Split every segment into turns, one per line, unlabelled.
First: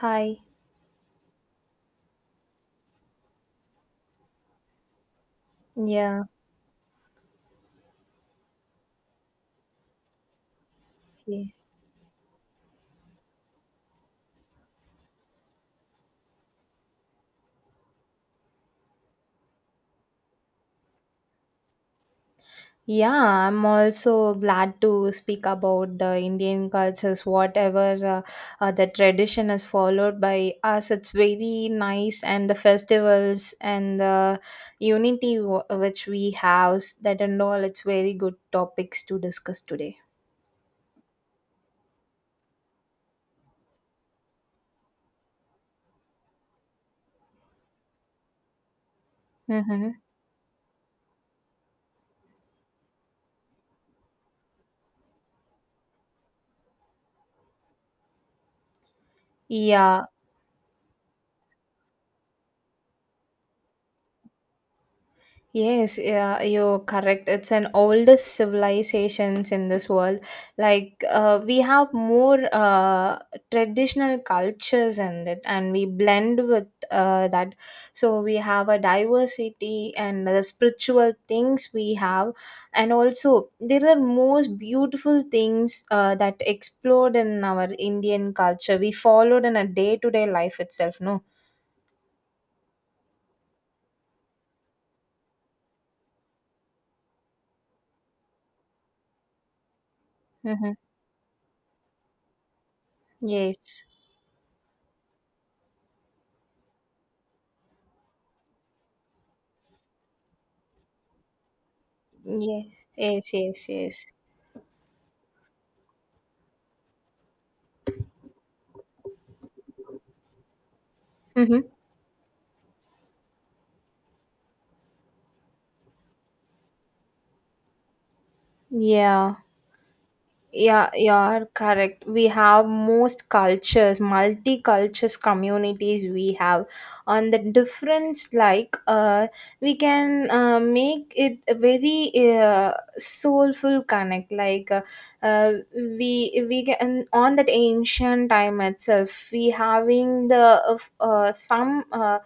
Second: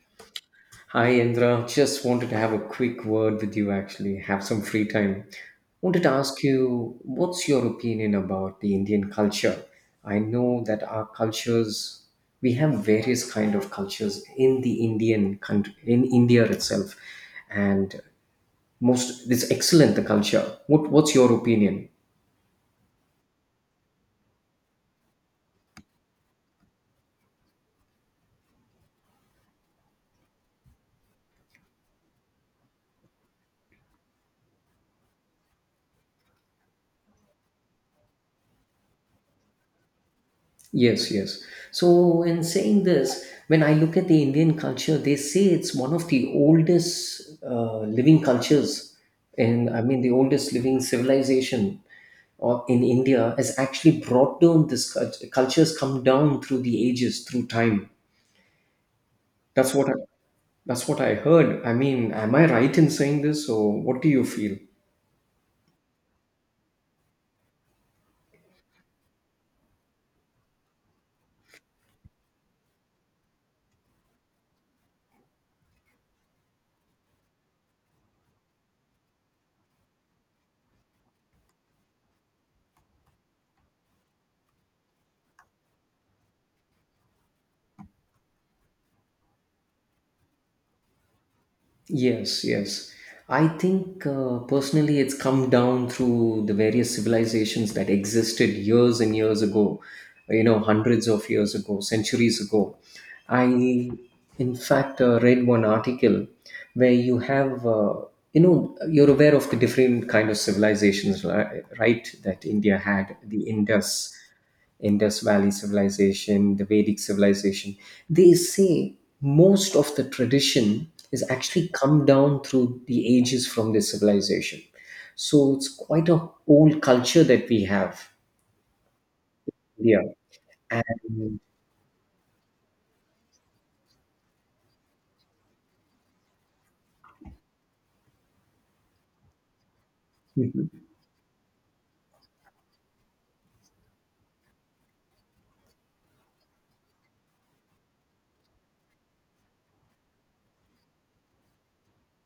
Hi.
Hi, Indra. Just wanted to have a quick word with you actually, have some free time. Wanted to
Yeah.
ask you, what's your opinion about the Indian culture? I know that our
Okay.
cultures, we have various kind of cultures in the Indian country, in India itself, and most it's excellent the culture. What's your opinion?
Yeah, I'm also glad to speak about the Indian cultures, whatever the tradition is followed by us. It's very nice, and the festivals and the unity which we have, that and all, it's very good topics to discuss today.
Yes, yes. So, in saying this, when I look at the Indian culture, they say it's one of the oldest living cultures, and I
Mm-hmm.
mean the oldest living civilization in India has actually brought down this culture. Cultures come down through the ages, through time. That's what I,
Yeah.
that's what I heard. I mean, am I right in saying this, or what do you feel?
Yes, yeah, you're correct. It's an oldest civilizations in this world. Like we have more traditional cultures in it, and we blend with that. So we have a diversity and the spiritual things we have, and also there are most beautiful things that explode in our Indian culture. We followed in a day to day life itself. No.
Yes, yes. I think personally it's come down through the various civilizations that existed years and years ago,
Mm-hmm.
hundreds of years ago, centuries ago. I,
Yes.
in fact, read one article where you have, you're aware of the different kind of civilizations, right, that
Yes.
India had,
Yes.
the
Yes. Yes.
Indus Valley civilization, the Vedic civilization. They say most of the tradition is
mm
actually come down through the ages from this civilization. So it's quite a old culture that we have.
Yeah,
Yeah.
yeah,
And
you're correct. We have most cultures, multi cultures communities we have. On the difference, like, we can make it a very soulful connect. Like, we can on that ancient time itself, we having the of, some. Uh,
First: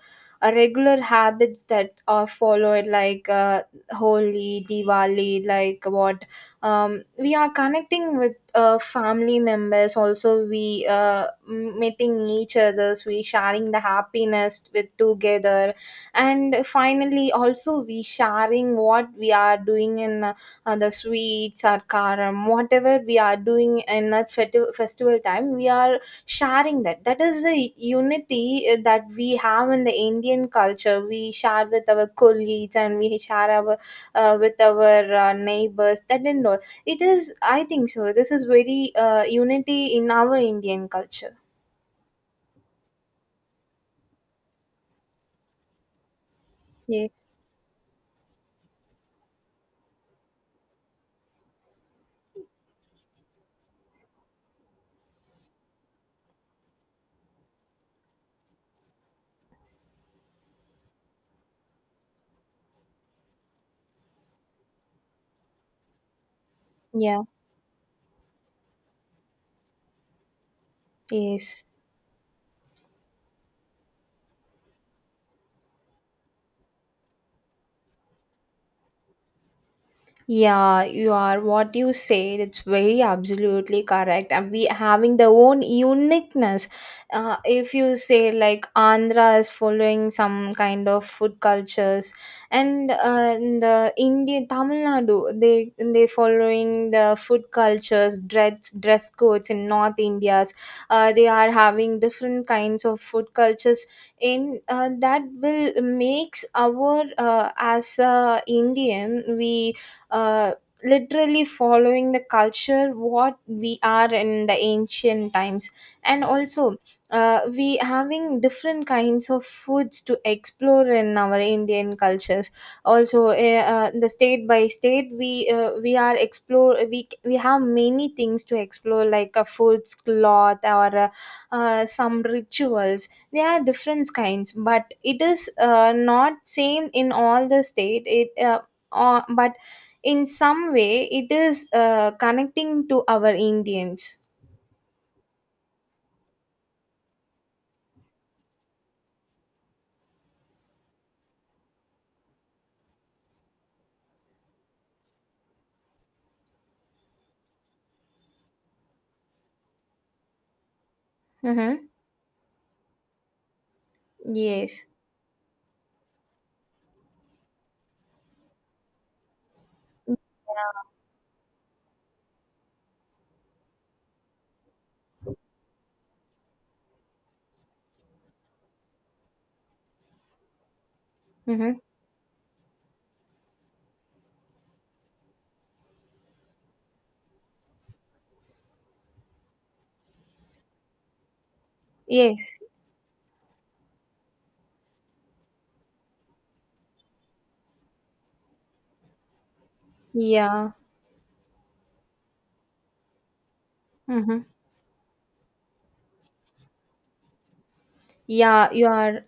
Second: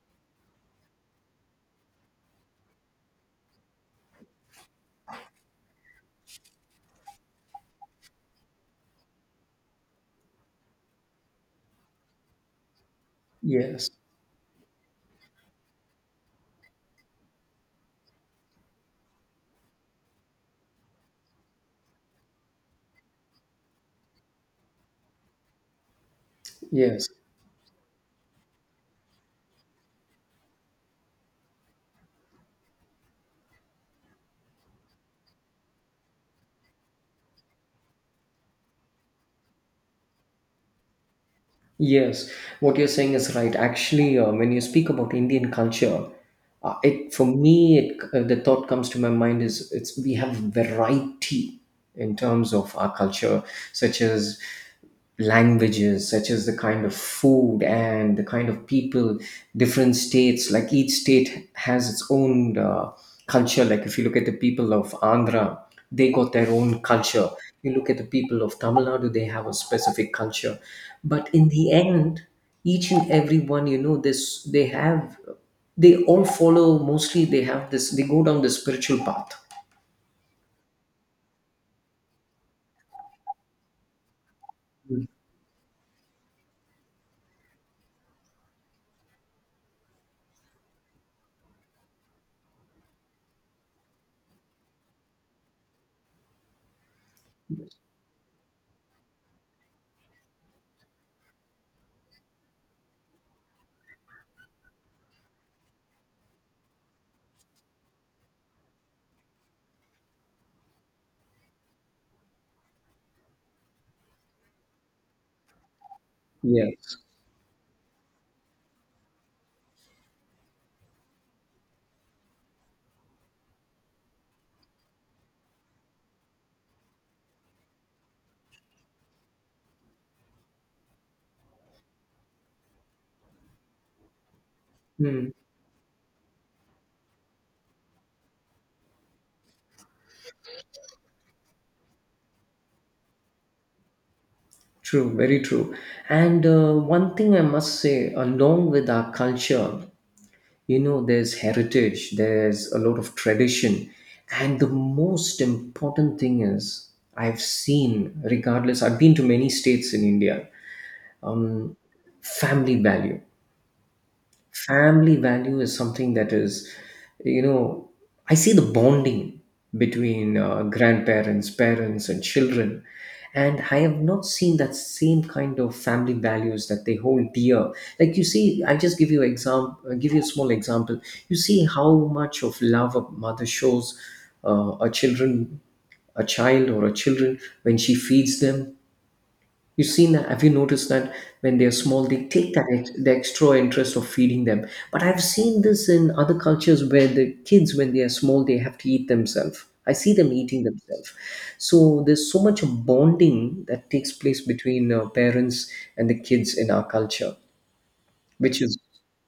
uh, Regular habits that are followed like holy diwali like what we are connecting with family members also we meeting each others we sharing the
yes,
happiness with together and finally also we sharing what we are doing in the sweets or karam whatever we are doing in that festival time we are sharing that
yes.
that is the unity that we have in the Indian culture. We share with our colleagues and we share our with our neighbors, that and all. It is, I think so, this is very unity in our Indian culture.
Yes, what you're saying is right. Actually, when you speak about Indian culture,
Yes.
it for me, the thought comes to my mind is it's we have variety in terms of our culture, such as languages, such as the kind of food and the kind of people, different states. Like each state has its own culture. Like if you look at the people of Andhra, they got their own
Yeah.
culture. You look at the people of Tamil Nadu, they have a specific culture. But in
Yes.
the end, each and every one, you know, this they have they all follow mostly they have this they go down the spiritual path.
Yeah, you are what you said. It's very absolutely correct. And we having their own uniqueness. If you say like Andhra is following some kind of food cultures, and in the India Tamil Nadu they following the food cultures, dress codes in North India's. They are having different kinds of food cultures in that will makes our as a Indian we uh, literally following the culture what we are in the ancient times and also
Yes.
we having different kinds of foods to explore in our Indian cultures, also the state by state we are explore we have many things to explore like a foods cloth or some rituals. There are different kinds, but it
Mm,
is not same in all the state it but in some way it is connecting to our Indians.
true, very true. And one thing I must say, along with our culture, there's heritage, there's a lot of tradition. And the most important thing is, I've seen, regardless, I've been to many states in India, um,
Mm-hmm.
family value.
Yes.
Family value is something that is, you know, I see the bonding between
Yeah.
grandparents, parents, and children. And I have not seen that same kind of family values that they hold dear. Like you see, I just give you a small example. You see
Mm-hmm.
how much of love a mother shows uh, a children, a child or a children when she feeds them. You've seen that? Have you noticed that when they're small, they take
Yes.
that the extra interest of feeding them? But I've seen this in other cultures where the kids, when they are small, they have to eat themselves. I see them eating
Yeah.
themselves. So there's so much bonding that takes
Mm-hmm.
place between parents and the kids in our culture, which
Yeah,
is,
you are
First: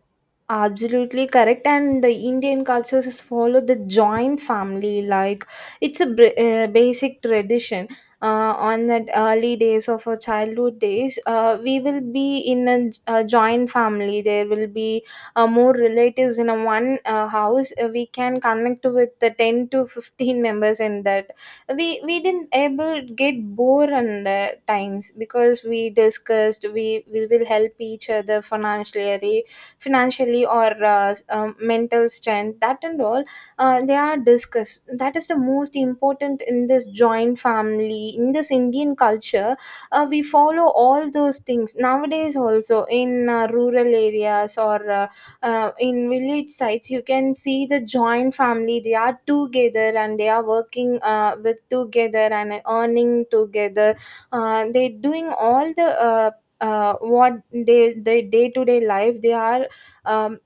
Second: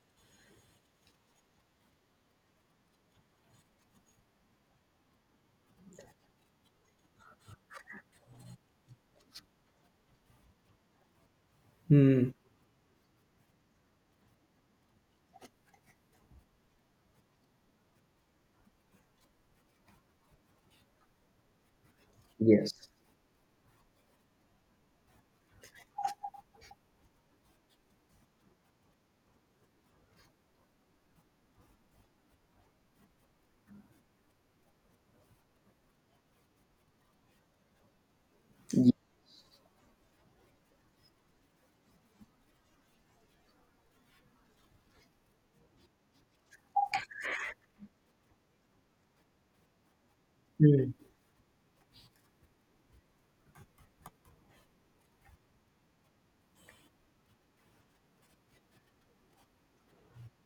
absolutely correct, and the Indian cultures has followed the joint family like it's a basic tradition. On that early days of our childhood days, we will
mm,
be in a, a joint family. There will be more relatives in a one house. We can connect with the 10 to 15 members in that. We didn't
yes,
able get bored on the times because we discussed. We will help each other financially, or mental strength, that and all they are discussed. That is the most important in this joint family in this
Ye-
Indian culture. We follow all those things nowadays also in rural areas or in village sites. You can see the joint family they are together and they are
Mm,
working with together and earning together. They doing all the what they day to day life they are um,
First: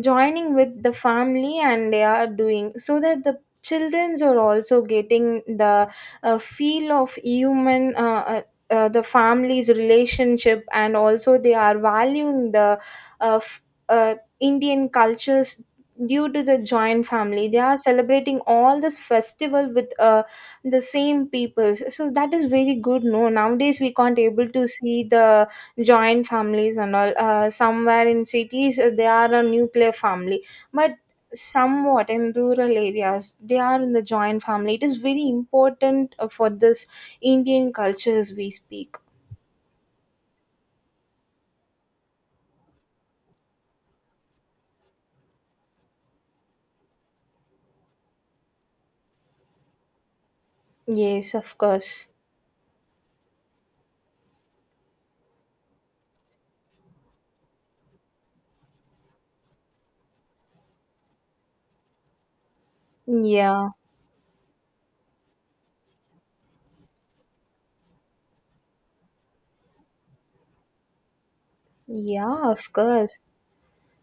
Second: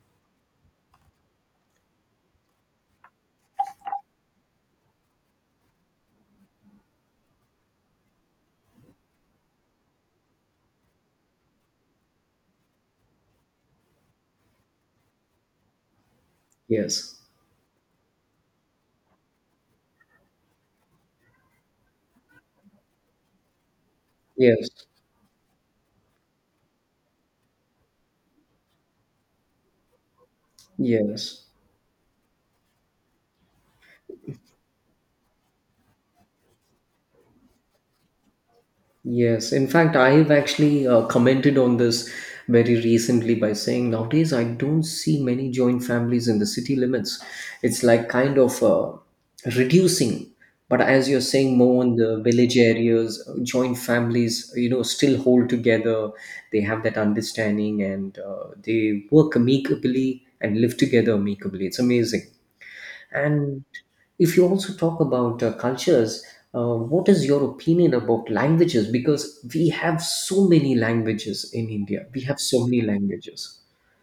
joining with the family and they are doing so that the childrens are also getting the feel of human the family's relationship, and also they are valuing the uh, f- uh, Indian cultures. Due to the joint
yes,
family they are celebrating all this festival with the same people, so that is very good, no. Nowadays we can't able to
yes,
see the joint families and all somewhere in cities they are a nuclear family, but
yes.
somewhat in rural areas they are in the joint family. It is very important for this Indian cultures we speak.
Yes, in fact, I've actually commented on this very recently by saying nowadays I don't see many joint families in the city limits. It's like kind of reducing, but as you're
Yes, of
saying, more in
course.
the village areas, joint families, still hold together. They have that understanding and they work amicably and live together amicably. It's amazing. And
Yeah.
if you also talk about cultures, what is your opinion about languages? Because we have so many languages in India. We have
Yeah,
so
of
many
course.
languages.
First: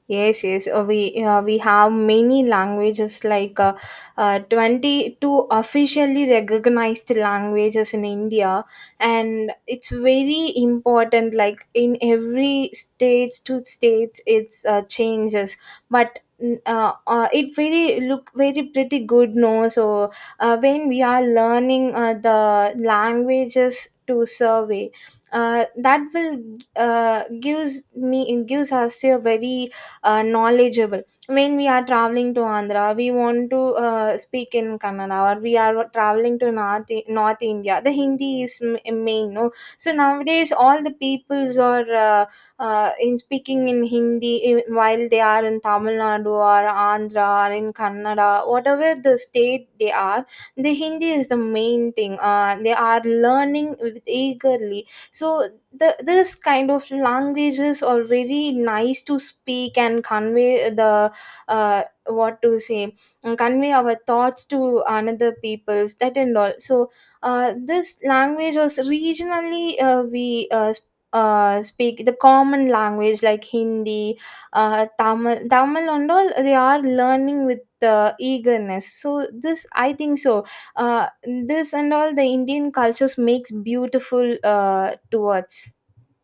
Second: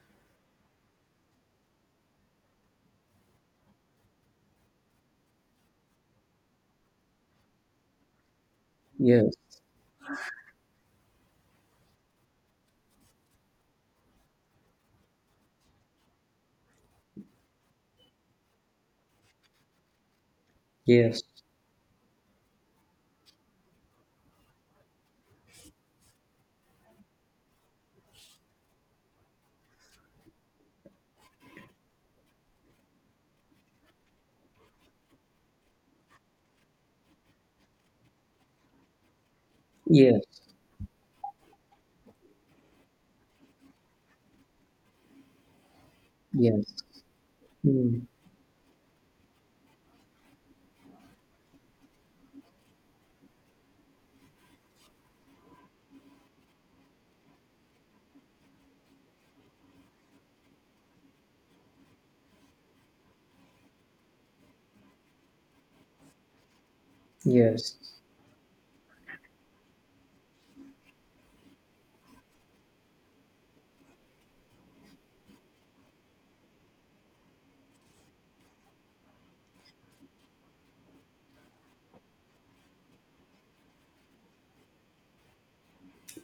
Yes, yes. We have many languages like 22 officially recognized languages in India,
Yes,
and it's very important like in every states to states it's changes, but it very look very pretty good, no. So when we
yes,
are learning the languages to survey, that will uh, gives me gives us a very knowledgeable. When we are traveling to Andhra, we want to speak in Kannada, or we are traveling to North, North India. The Hindi is main, no. So
yes,
nowadays, all the peoples are in speaking in Hindi, while they are in Tamil Nadu or
yes,
Andhra or in
mm,
Kannada, whatever the state they are, the Hindi is the main thing. They are learning with eagerly. So the this kind of languages are very nice to speak and convey the what to say and convey our thoughts to another peoples, that and all. So
yes.
this language was regionally speak the common language like Hindi, Tamil, and all they are learning with the eagerness. So this I think so. Uh, this and all the Indian cultures makes beautiful towards.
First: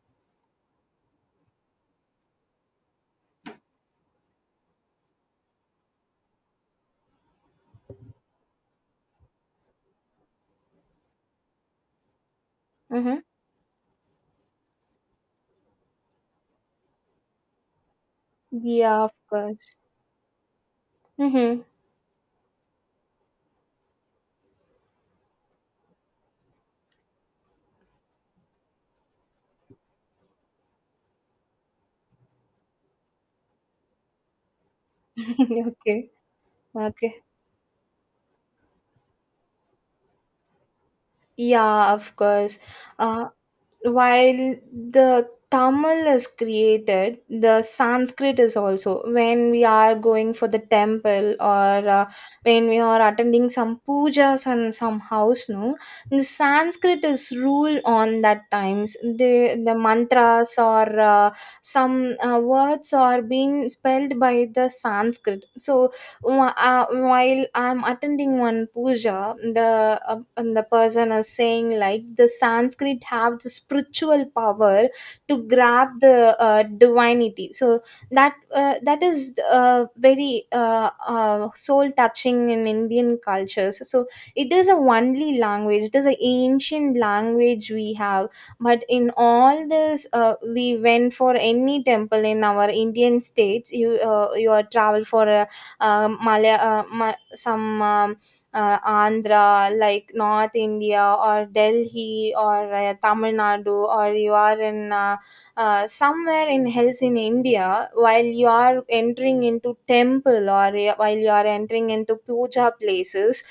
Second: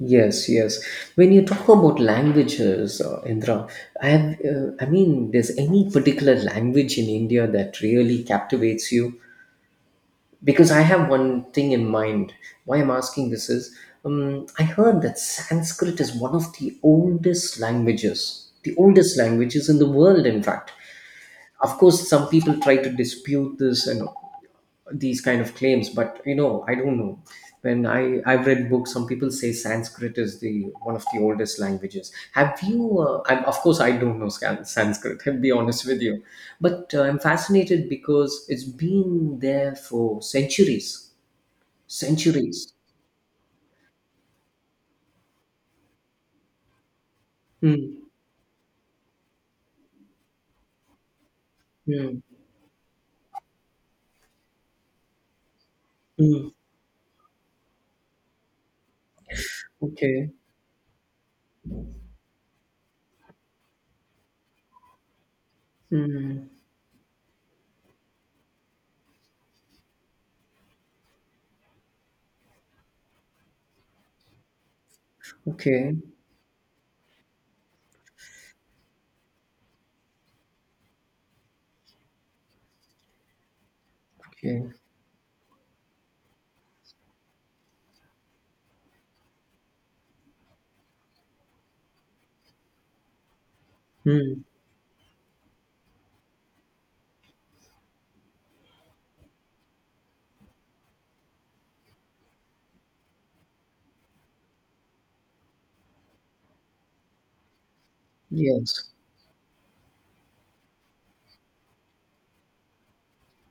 Yes, yes. When you talk about languages, Indra, I mean, there's any particular language in India that really captivates you? Because I have one thing in mind. Why I'm
Mm-hmm.
asking this is I heard that Sanskrit is one of the
Yeah, of
oldest languages
course.
in the world, in fact.
Mm-hmm.
Of course, some people try to dispute this and these kind of claims, but you know, I don't know. I've read books, some people say Sanskrit is the one of the oldest languages. Have you? Of course, I don't know Sanskrit. I'll be honest with
Okay.
you, but
Okay.
I'm fascinated because it's been there for centuries
Yeah, of course.
centuries.
Uh, while the Tamil is created, the
Mm,
Sanskrit is also. When we are going for the temple or
mm,
when we are attending some pujas and some house, no, the
mm.
Sanskrit is rule on that times. The
Okay.
mantras or some words are being spelled by the Sanskrit. So
Mm,
While I'm attending one puja, the and the person is saying like the Sanskrit have the spiritual power to grab
okay.
the divinity. So that that is very soul touching in Indian cultures. So it is
Okay.
a only language, it is an ancient language we have. But in all this we went for any temple in our Indian states, you
Mm,
you are travel for a Malay, some Andhra, like North India or Delhi or Tamil Nadu, or you are in somewhere in hills in India, while you are
yes.
entering into temple or while you are entering into puja places,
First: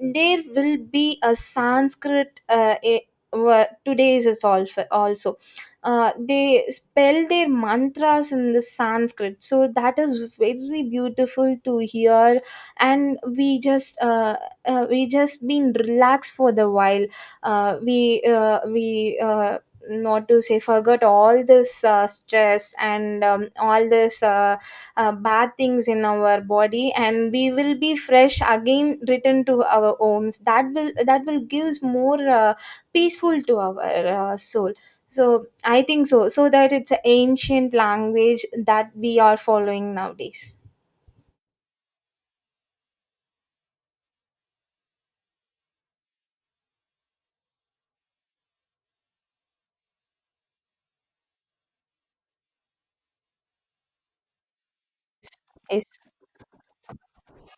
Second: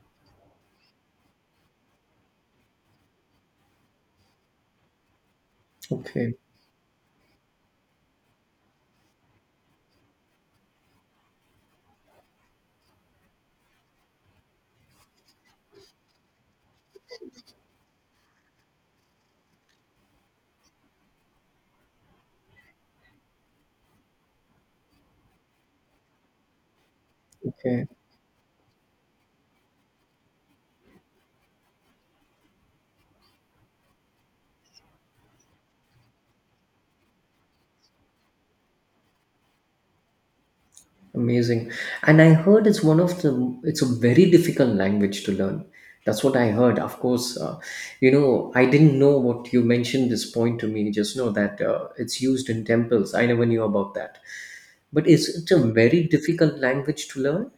there will be a Sanskrit. Today is also
Okay.
they spell their mantras in the Sanskrit. So that is very beautiful to hear, and we just been relaxed for the while. We not to say forgot all this stress and all this bad things in our body, and we will
Okay.
be fresh again return to our homes. That will gives more peaceful to our soul, so I think so. So that it's an ancient language that we are following nowadays.
Amazing. And I heard it's one of the, it's a very difficult language to learn. That's what I heard. Of course, I didn't know what you mentioned this point to me just know that it's used in temples. I never knew about that. But is it a
Yes.
very difficult language to learn?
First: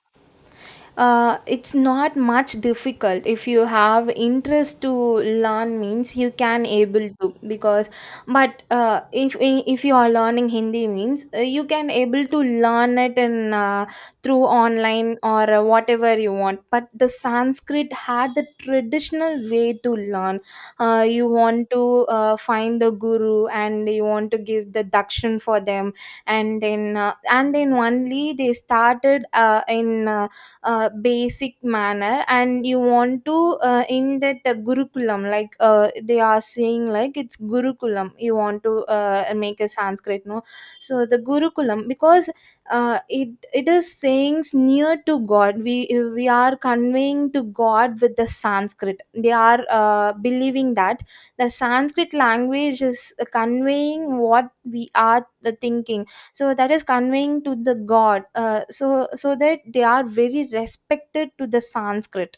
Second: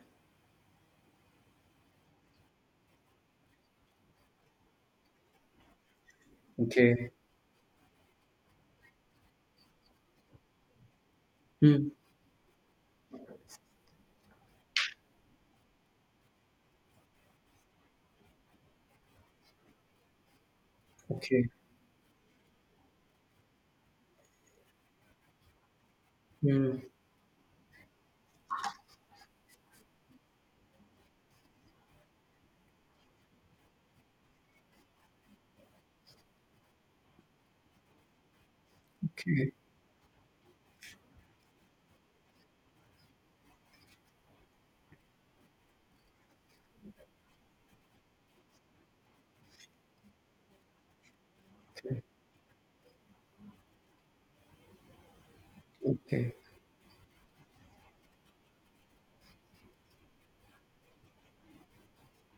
Uh, it's not much difficult. If you have interest to learn means you can able
Okay.
to, because but if you are learning Hindi means you
Hmm.
can able to learn it in through online or whatever you want, but the Sanskrit had the traditional way to learn. You
Okay.
want to find the guru, and you want to give the dakshin for them,
Hmm.
and then only they started in basic manner, and you want to in that gurukulam, like they are saying like it's gurukulam you want to
Okay.
make a Sanskrit, no. So the gurukulam, because it is sayings near to god. We are conveying to god with the Sanskrit. They are believing that the
Okay.
Sanskrit language is conveying what we are thinking.
Okay.
So that is conveying to the god, so so that they are very respected to the Sanskrit.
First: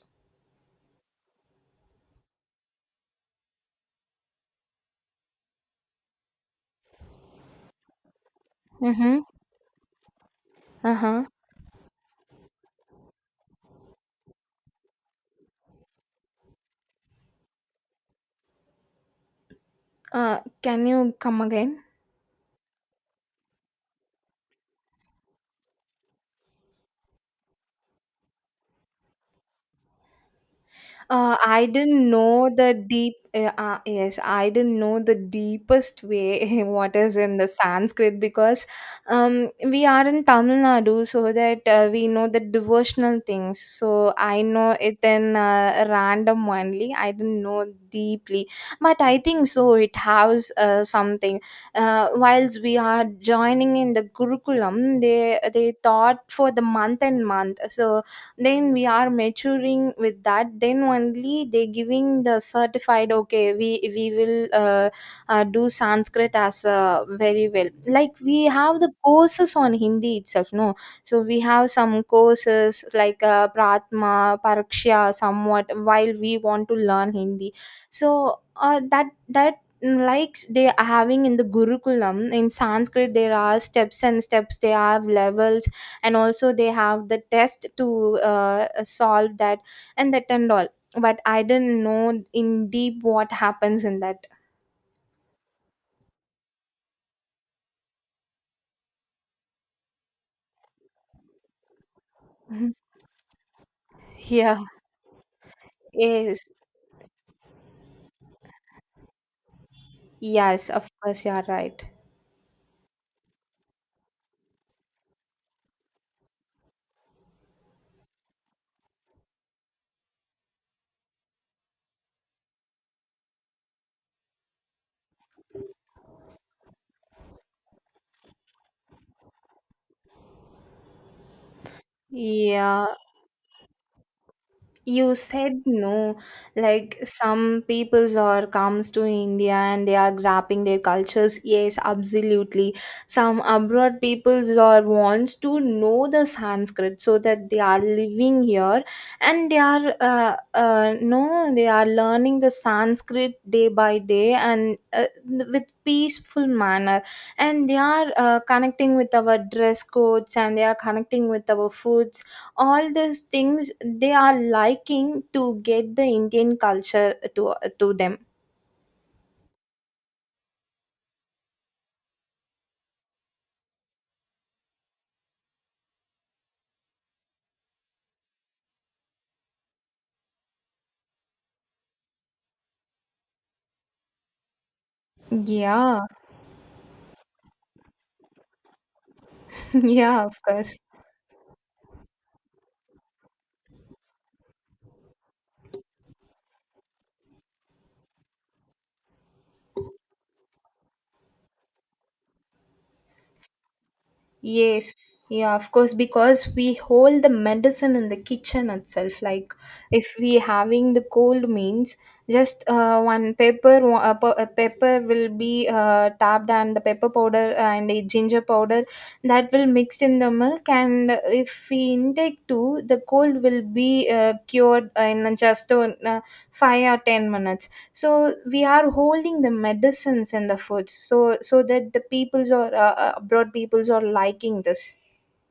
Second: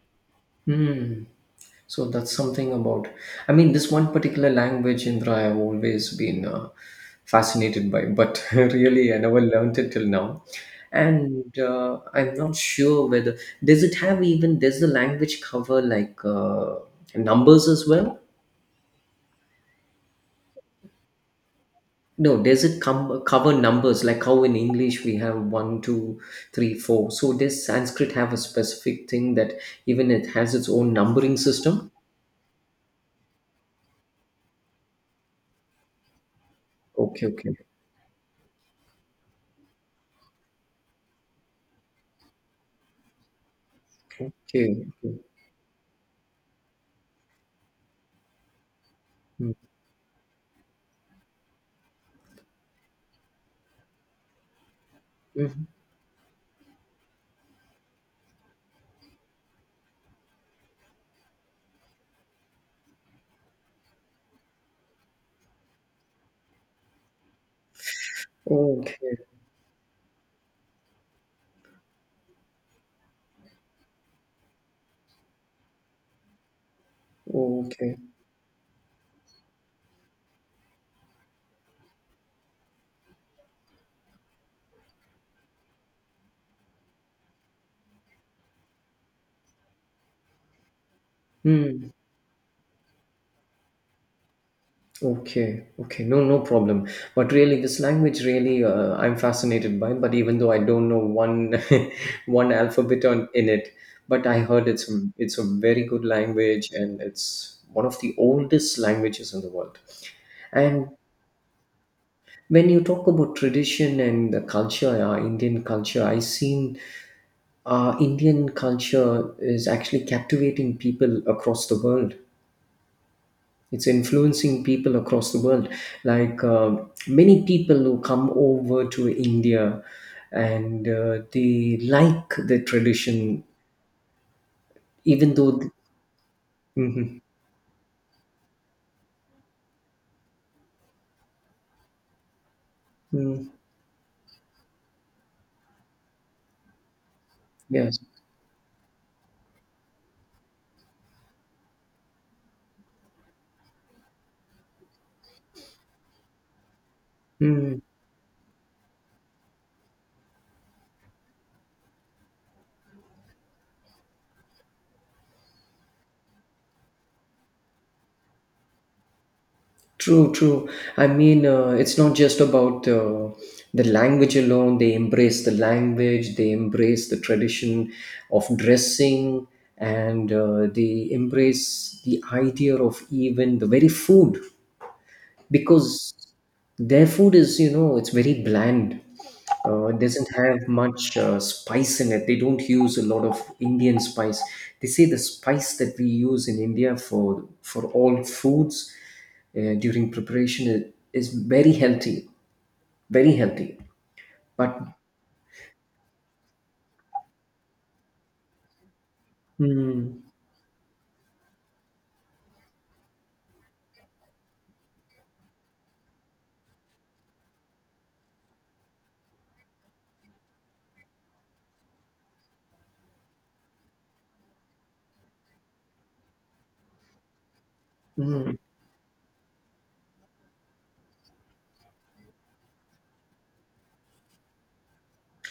Hmm. So that's something about. I mean, this one particular language, Indra, I've always been fascinated by, but really, I
Mm-hmm.
never learnt it till now.
Uh-huh.
And I'm not sure whether does it have even does the language cover like numbers as well?
Uh, can you come again?
No, does it come cover numbers like how in English we have one, two, three, four? So does Sanskrit have a specific thing that even it has its own numbering
I
system?
didn't know the deep. Yes, I didn't know the deepest way what is
Okay,
in the
okay,
Sanskrit, because we are in Tamil Nadu, so that we know the devotional things. So
okay,
I know
okay.
it
Okay.
in random only. I didn't know deeply, but I think
Hmm.
so. It has something. Whilst we are joining in the Gurukulam, they
Mhm.
they taught for the month and month. So then we are maturing with that, then only they giving the certified, okay, we we will do Sanskrit as very well. Like, we have the
Okay,
courses on Hindi itself, no? So we have some courses like pratma paraksha somewhat, while we want to learn Hindi.
okay.
So uh, that that like they are having in the Gurukulam, in Sanskrit there are steps and steps, they have levels, and also they have the test to solve that and that and all. But I didn't
Hmm.
know in deep what happens in that.
Okay, okay. No, no problem. But really, this language really, I'm fascinated by. But even though I don't know one, one alphabet on in it, but I
Yeah.
heard it's a very good
Yes.
language and it's one of the oldest languages in the world.
Yes, of
And
course, you are right.
when you talk about tradition and the culture, Indian culture, I seen Indian culture is actually captivating people across the world. It's influencing people across the world, like many people who come over to India and they like the
Yeah.
tradition
You
even though
said, no. Like
Mhm.
some peoples are comes to India and they are grabbing their cultures. Yes, absolutely. Some
Mm,
abroad peoples are wants to know the Sanskrit, so that they are
yes.
living here, and they are no, they are learning the Sanskrit day by day, and with peaceful manner, and they
Mm,
are connecting with our dress codes, and they are connecting with our foods. All these things, they are liking to get the Indian culture to to them.
true true. I mean it's not just about the language alone. They embrace the language, they embrace the tradition of dressing, and they embrace the idea of even the very food,
Yeah.
because their food is, you know, it's very bland. It
Yeah,
doesn't
of
have
course.
much spice in it. They don't use a lot of Indian spice. They say the spice that we use in India for all foods during preparation is very healthy, very healthy, but
Yes. Yeah, of course, because we hold the medicine in the kitchen itself. Like, if
mm,
we having the cold means, just one pepper, a pepper will be tapped, and the pepper powder and a ginger powder, that will mixed in the milk. And if we intake too, the cold will be cured in just 5 or 10 minutes. So
mm.
we are holding the medicines and the food, so that the peoples or abroad peoples are liking this.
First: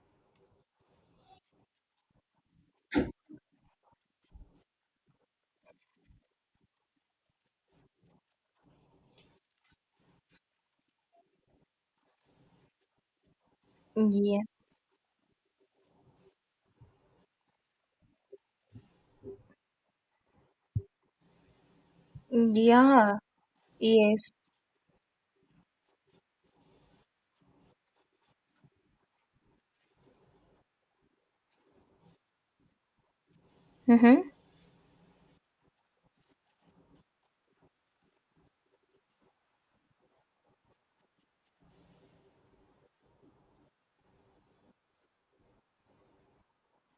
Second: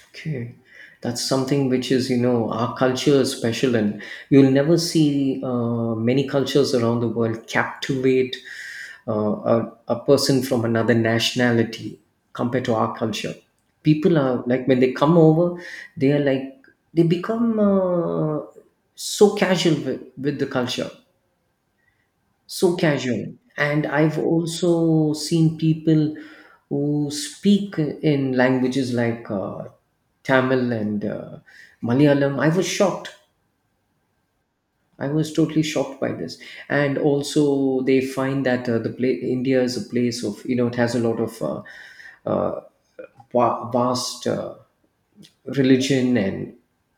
Okay, that's something which is, you know, our culture is special, and you'll never see many cultures around the world captivate uh, a person from another nationality compared to our culture. People
Yeah.
are like, when they come over, they are like, they become so casual with the culture, so
Yeah.
casual. And I've
Yes.
also seen people who speak in languages like Tamil and Malayalam. I was shocked.
Mm-hmm.
I was totally shocked by this. And also they find that the India is a place of, you know, it has a lot of uh, vast religion and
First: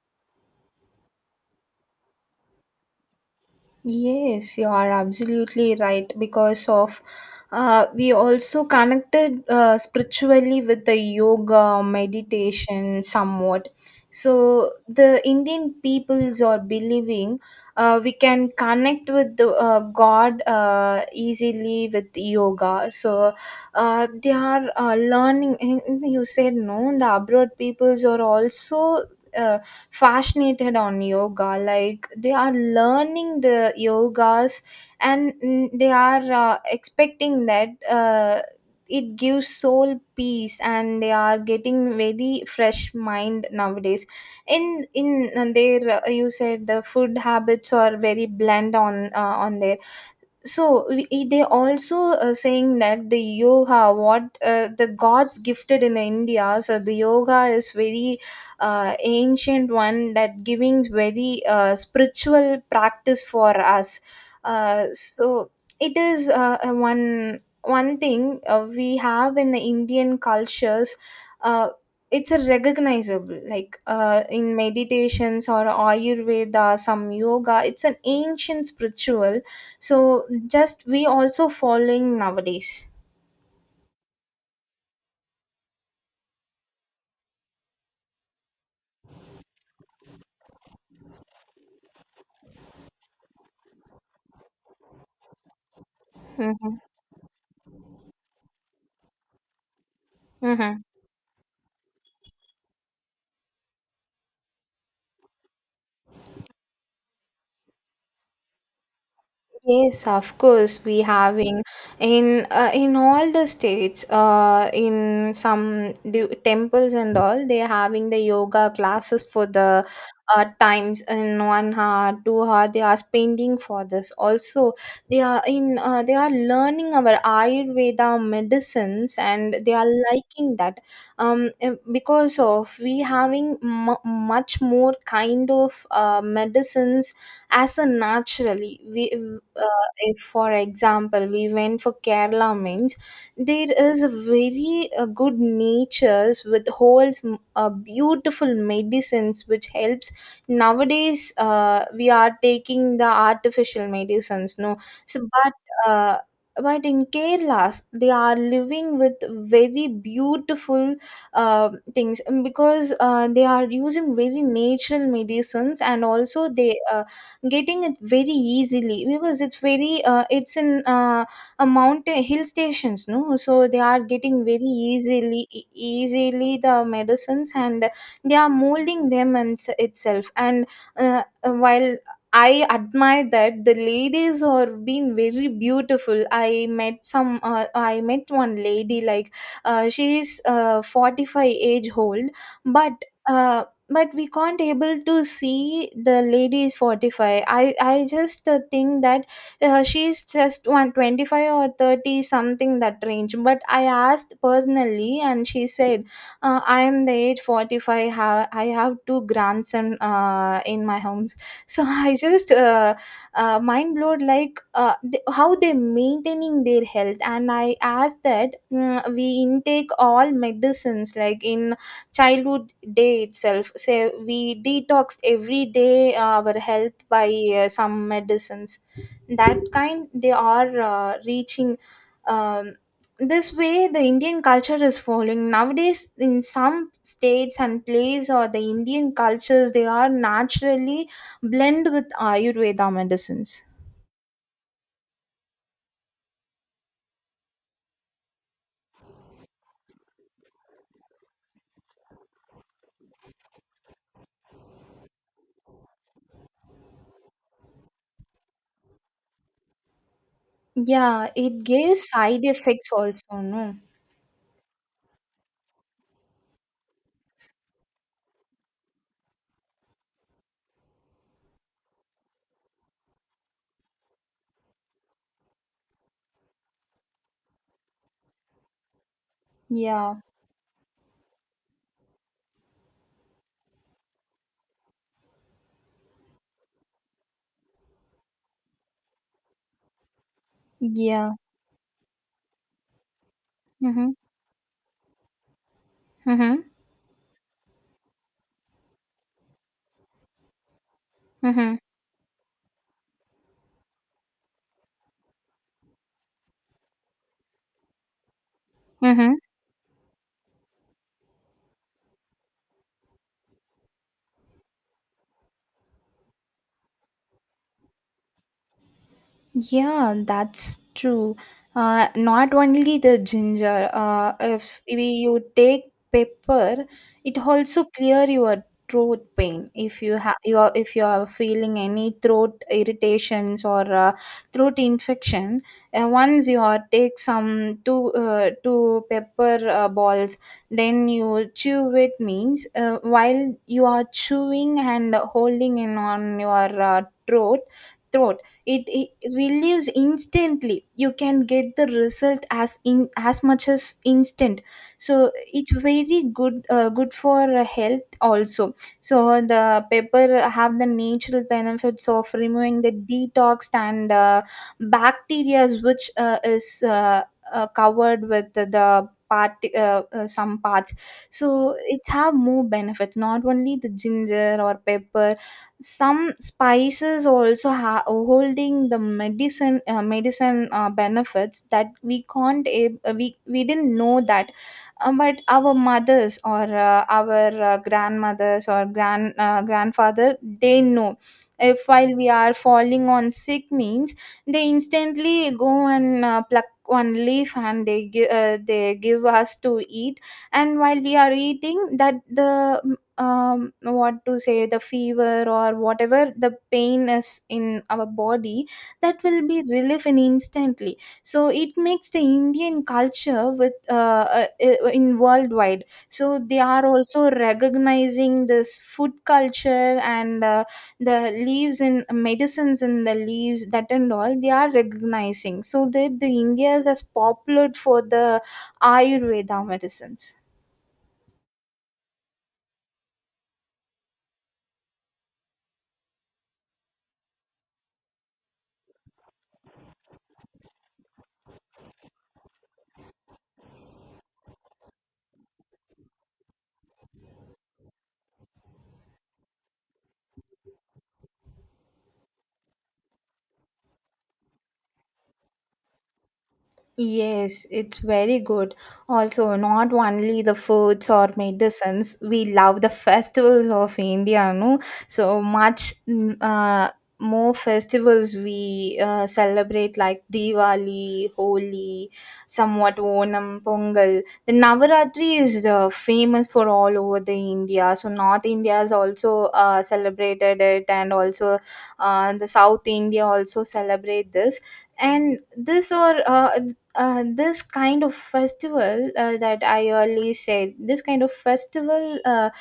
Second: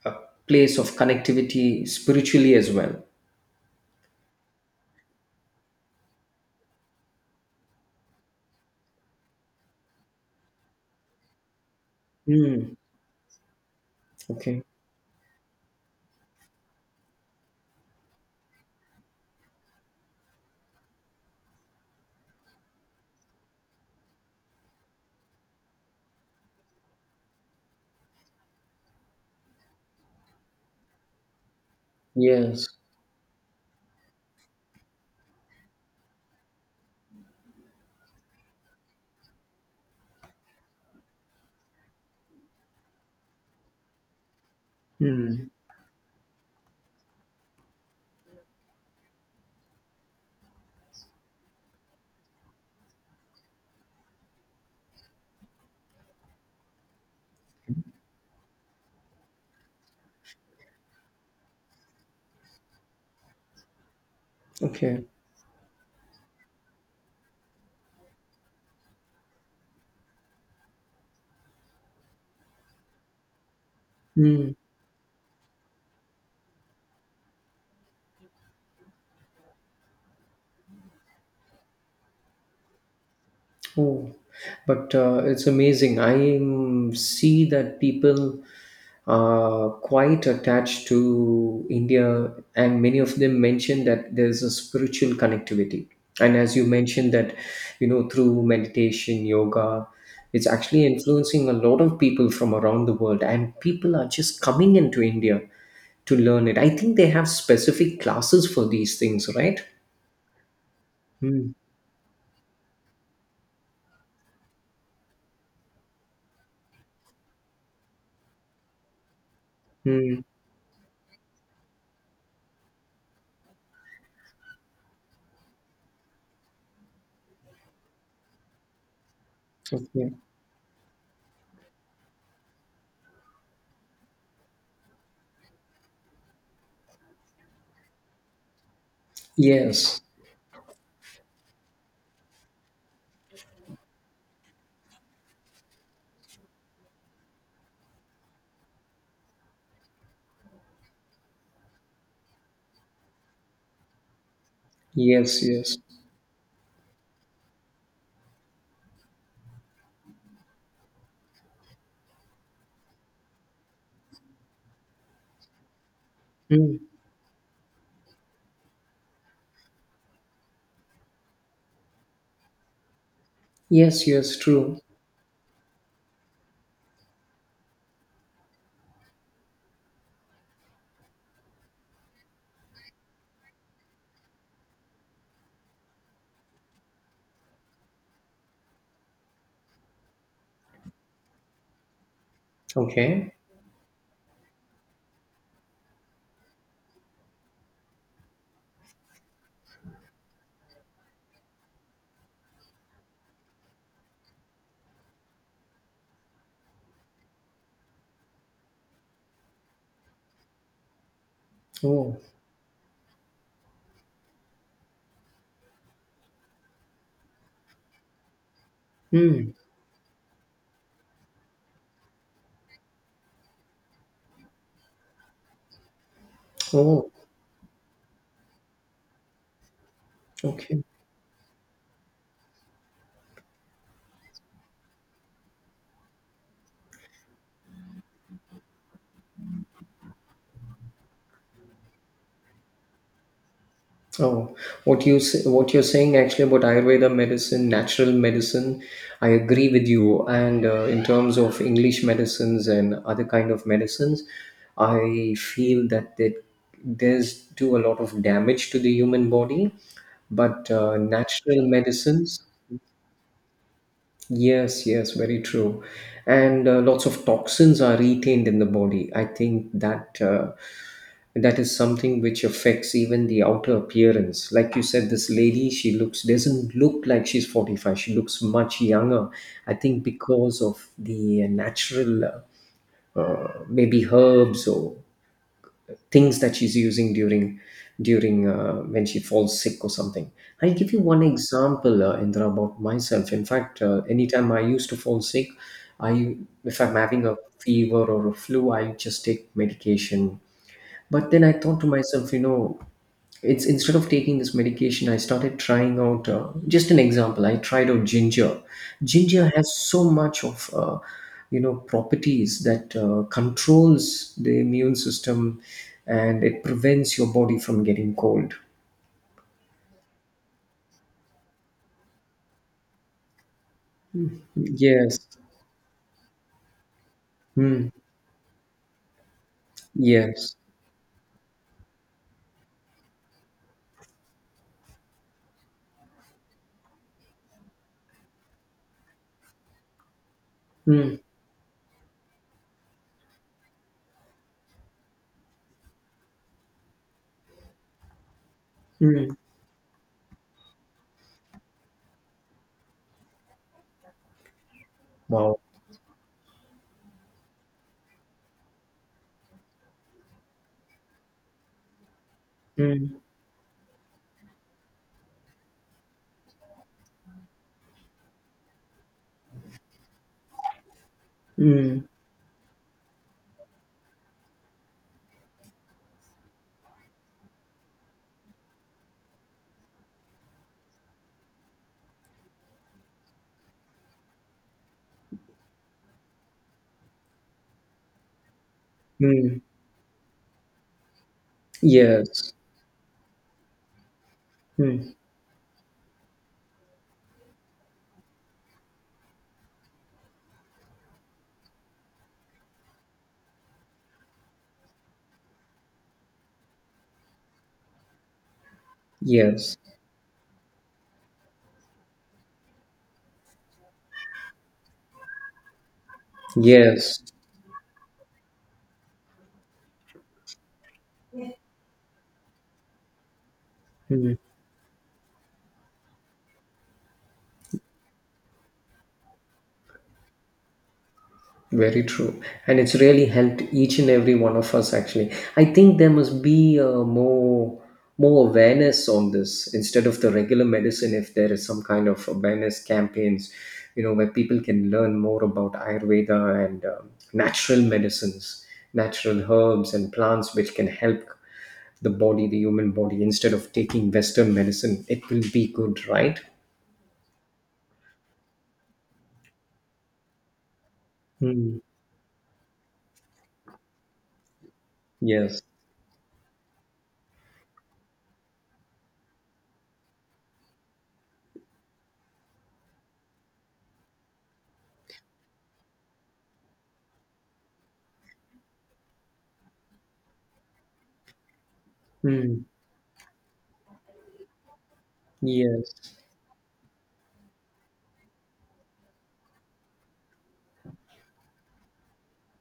a place of connectivity spiritually as well.
Yes, you are absolutely right, because of we also connected spiritually with the yoga
Hmm.
meditation somewhat.
Okay.
So the Indian peoples are believing we can connect with the God easily with yoga. So they are learning. And you said, no, the abroad peoples are also. Uh, Fascinated on yoga, like they are
Yes.
learning the yogas. And they are expecting that it gives soul peace, and they are getting very fresh mind nowadays in
Hmm.
their you said the food habits are very bland on their. So they also saying that the yoga what the gods gifted in India, so the yoga is very ancient one that giving very spiritual practice for us. uh,
Okay.
so it is one thing we have in the Indian cultures. uh, it's a recognizable like
Hmm.
in meditations or ayurveda, some yoga, it's an ancient spiritual. So just we also following nowadays.
Oh, but it's amazing. I see that people are quite attached to India, and many of them mention that there's a spiritual connectivity. And as you
Mm-hmm.
mentioned, that you know, through meditation, yoga, it's
Mm-hmm.
actually influencing a lot of people from around the world, and people are just coming into India to learn it. I think they have specific classes for these things, right?
Yes, of course, we having in all the states, in some temples and all, they having the yoga classes for the
Mm-hmm.
times in 1 hour, 2 hour. They are spending for this. Also, they are learning our Ayurveda medicines, and they are
Okay.
liking that. Because of we having mu much more kind of medicines as a naturally we.
Yes,
If for example we went for Kerala means, there is a very good natures with holds beautiful medicines which helps. Nowadays we are taking the artificial medicines, no? So
yes, yes.
uh, but in Kerala, they are living with very beautiful uh, things, because they are using very natural medicines, and also they
Mm.
getting it very easily because it's very it's in a mountain hill stations, no? So they are
Yes, yes,
getting very
true.
easily easily the medicines, and they are molding them and itself. And while I admire that the ladies are being very beautiful. I met some. I met one lady, like she is 45 age old, but.
Okay.
Uh, but we can't able to see the lady is 45. I just think that she's just 125 or 30 something, that range. But I asked personally, and she said, I am the age 45. I have two grandson in my homes. So I
Oh.
just mind blowed, like how they maintaining their health. And I asked that, we
Mm.
intake all medicines like in childhood day itself, say we detoxed every day our health
Oh.
by some medicines, that kind they are
Okay.
reaching. um, this way the Indian culture is following nowadays in some states and places, or the Indian cultures, they are naturally blend with Ayurveda medicines.
Oh, what you say, what you're saying actually about Ayurveda medicine, natural medicine, I agree with you. And in terms of English medicines and other kind of medicines, I feel that they there's do a lot of damage to the human body, but
Yeah, it
natural
gives side
medicines.
effects also, no?
Yes, yes, very true. And lots of toxins are retained in the body. I think that that is something which affects even the outer appearance. Like you said, this lady, she looks doesn't look like she's 45. She looks much younger. I think
Yeah.
because of the natural maybe herbs or things that she's using during when she falls sick or something. I'll give you one
Yeah.
example, Indra, about myself. In fact,
Mm-hmm.
anytime I used to fall sick, I
Mm-hmm.
if I'm having a fever or a flu, I just take medication. But then I
Mm-hmm.
thought to myself, you know, it's instead of taking this medication, I started trying out just an example. I tried out ginger.
Mm-hmm.
Ginger has so much of you know properties that controls the immune system and it prevents your body from getting cold.
Yeah, that's true. Not only the ginger, if
Yes.
you take pepper, it also
Mm.
clear your throat pain. If you have
Yes.
you are, If you are feeling any throat irritations or throat infection, once you are take some two pepper balls, then
Mm.
you chew it means. While you are chewing and holding in on your throat, it
Mm.
relieves instantly, you can get the result as in as much as instant. So
Wow.
it's very good good for health also. So the pepper have the natural benefits of removing the
Mm.
detox and bacteria which is covered with the part some parts. So it
Mm.
have more benefits, not only the ginger or pepper, some spices also holding the medicine benefits that we can't we didn't know that. But our mothers or our grandmothers or
Mm.
grandfather, they know, if while we are
Yes.
falling on sick means, they
Mm.
instantly go and pluck one leaf and they give us to eat. And while we are eating that, the um what to say, the fever or whatever the pain is in our body, that will be
Yes.
relief in instantly. So it makes the Indian culture with in worldwide. So they are
Yes.
also recognizing this food culture and the leaves and medicines and the leaves that and all,
Mm.
they are recognizing. So that the India is as popular for the Ayurveda medicines.
Very true. And it's really helped each and every one of us actually. I think there must be more awareness on this instead of the regular medicine if there is some kind of awareness campaigns, you know, where people can learn more about Ayurveda and natural medicines, natural herbs and plants which can help the body, the human body instead of taking western medicine. It will be good, right?
Yes, it's very good. Also, not only the foods or
Mm.
medicines, we love the festivals of India, no? So
Yes.
much, more festivals we celebrate, like Diwali, Holi, somewhat Onam, Pongal. The Navaratri is famous for all over the India. So North India is also celebrated it, and also the
Mm.
South India also celebrate this, and this
Yes.
or this kind of festival that I early said. This kind of festival uh,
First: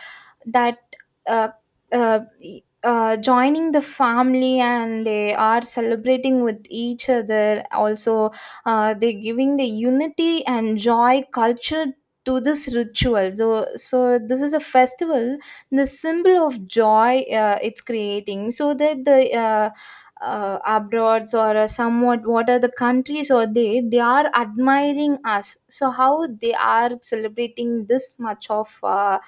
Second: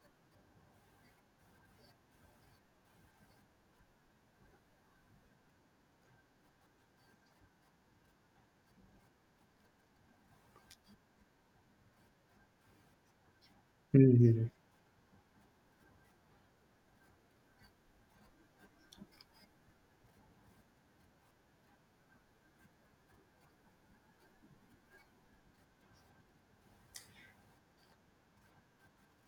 that uh, joining the family, and they are celebrating with each other. Also, they giving the unity and joy culture to this ritual. So, this
Mhm.
is a festival, the symbol of joy it's creating. So that the abroad or somewhat what are the countries, or they are admiring us. So how they are celebrating this much of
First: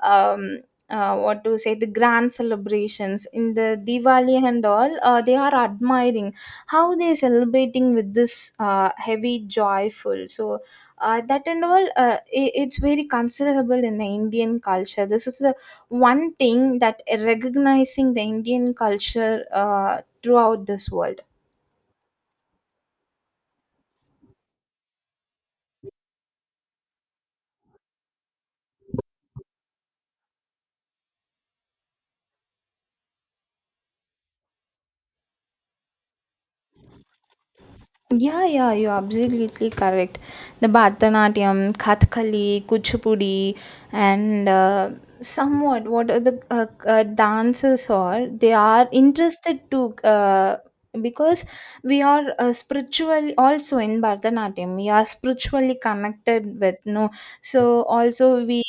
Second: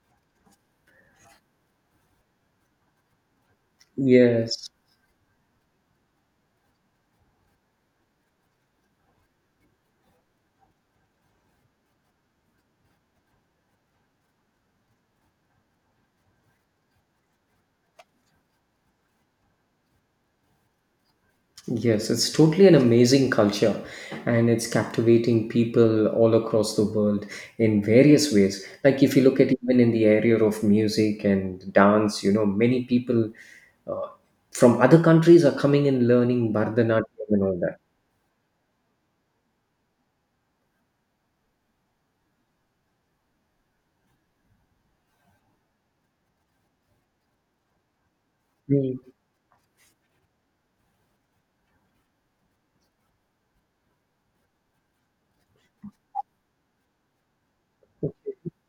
um, what to say, the grand celebrations in the Diwali and
Yes.
all, they are admiring how they are celebrating with this heavy joyful. So that and all, it's very considerable in the Indian culture. This is the one thing that recognizing the Indian culture throughout this world.
Yes, it's totally an amazing culture and it's captivating people all across the world in various ways. Like, if you look at even in the area of music and dance, you know, many people uh, from other countries are coming and learning Bharatanatyam and all that.
Yeah, yeah, you're absolutely correct. The Bharatanatyam, Kathakali, Kuchipudi, and somewhat what are the dances are, they are
Hmm.
interested to. Because we are spiritually also in Bharatanatyam, we are spiritually connected with, no? So also we.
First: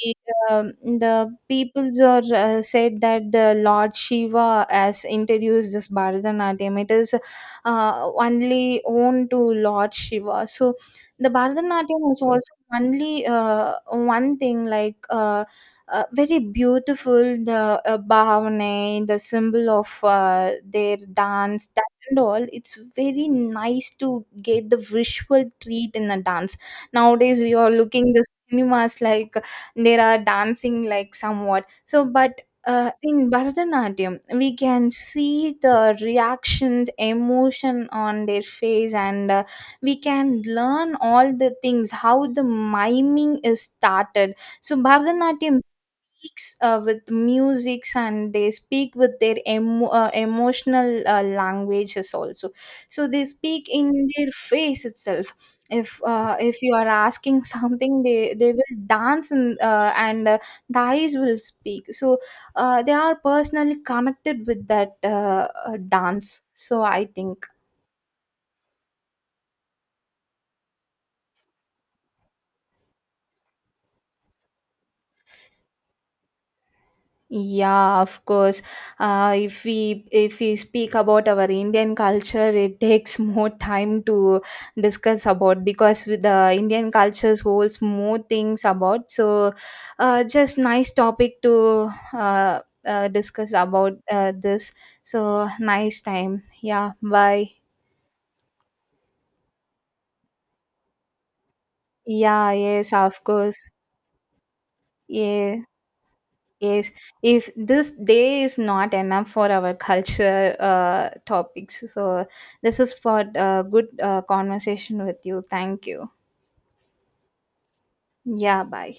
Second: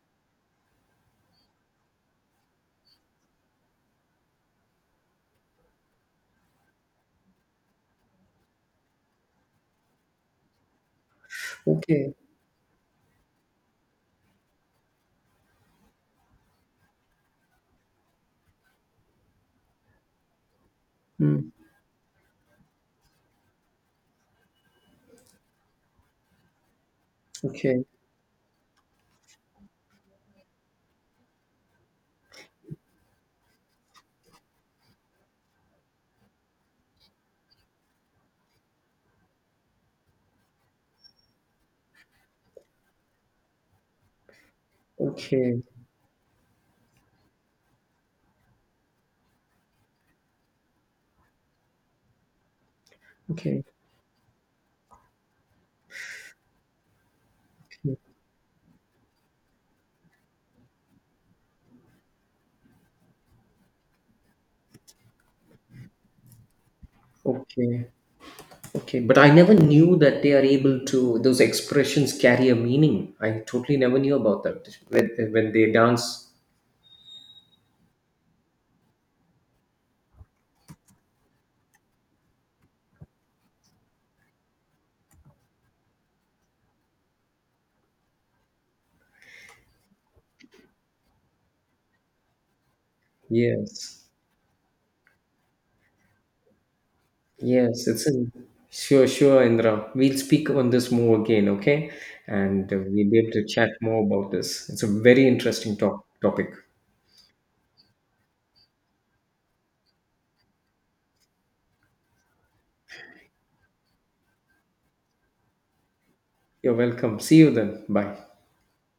The peoples are said that the Lord Shiva has introduced this Bharatanatyam. It is only owned to Lord Shiva. So the Bharatanatyam
Okay.
is also only one thing like very beautiful the bhavane, the symbol of their
Hmm.
dance. That and all, it's very nice to get the visual treat in a dance. Nowadays we are
Okay.
looking the cinemas, like there are dancing like somewhat. So but in Bharatanatyam, we can see the reactions, emotion on their face, and we can learn all the things how the miming is started. So, Bharatanatyam
Okay.
speaks with musics, and they speak with their emotional languages also. So, they
Okay.
speak in their face itself. If you are asking something, they will dance and the eyes will speak. So they are personally connected with that dance, so I think.
Okay. Okay. But I never knew that they are able to, those expressions carry a meaning. I totally never knew about that when they dance.
Yeah, of course. If we if we speak about our Indian culture, it takes more time to discuss about, because with the Indian cultures holds more things about. So just nice topic to uh, discuss about
Yes,
this. So nice time, yeah, bye.
yes, it's in sure, sure, Indra. We'll speak on this more again, okay?
Yeah,
And
yes,
we'll be
of
able to
course.
chat more about this. It's a very
Yes.
interesting topic.
Yes, if this day is not enough for our culture topics, so this is for good conversation with you. Thank you.
You're welcome. See you then. Bye.
Yeah, bye.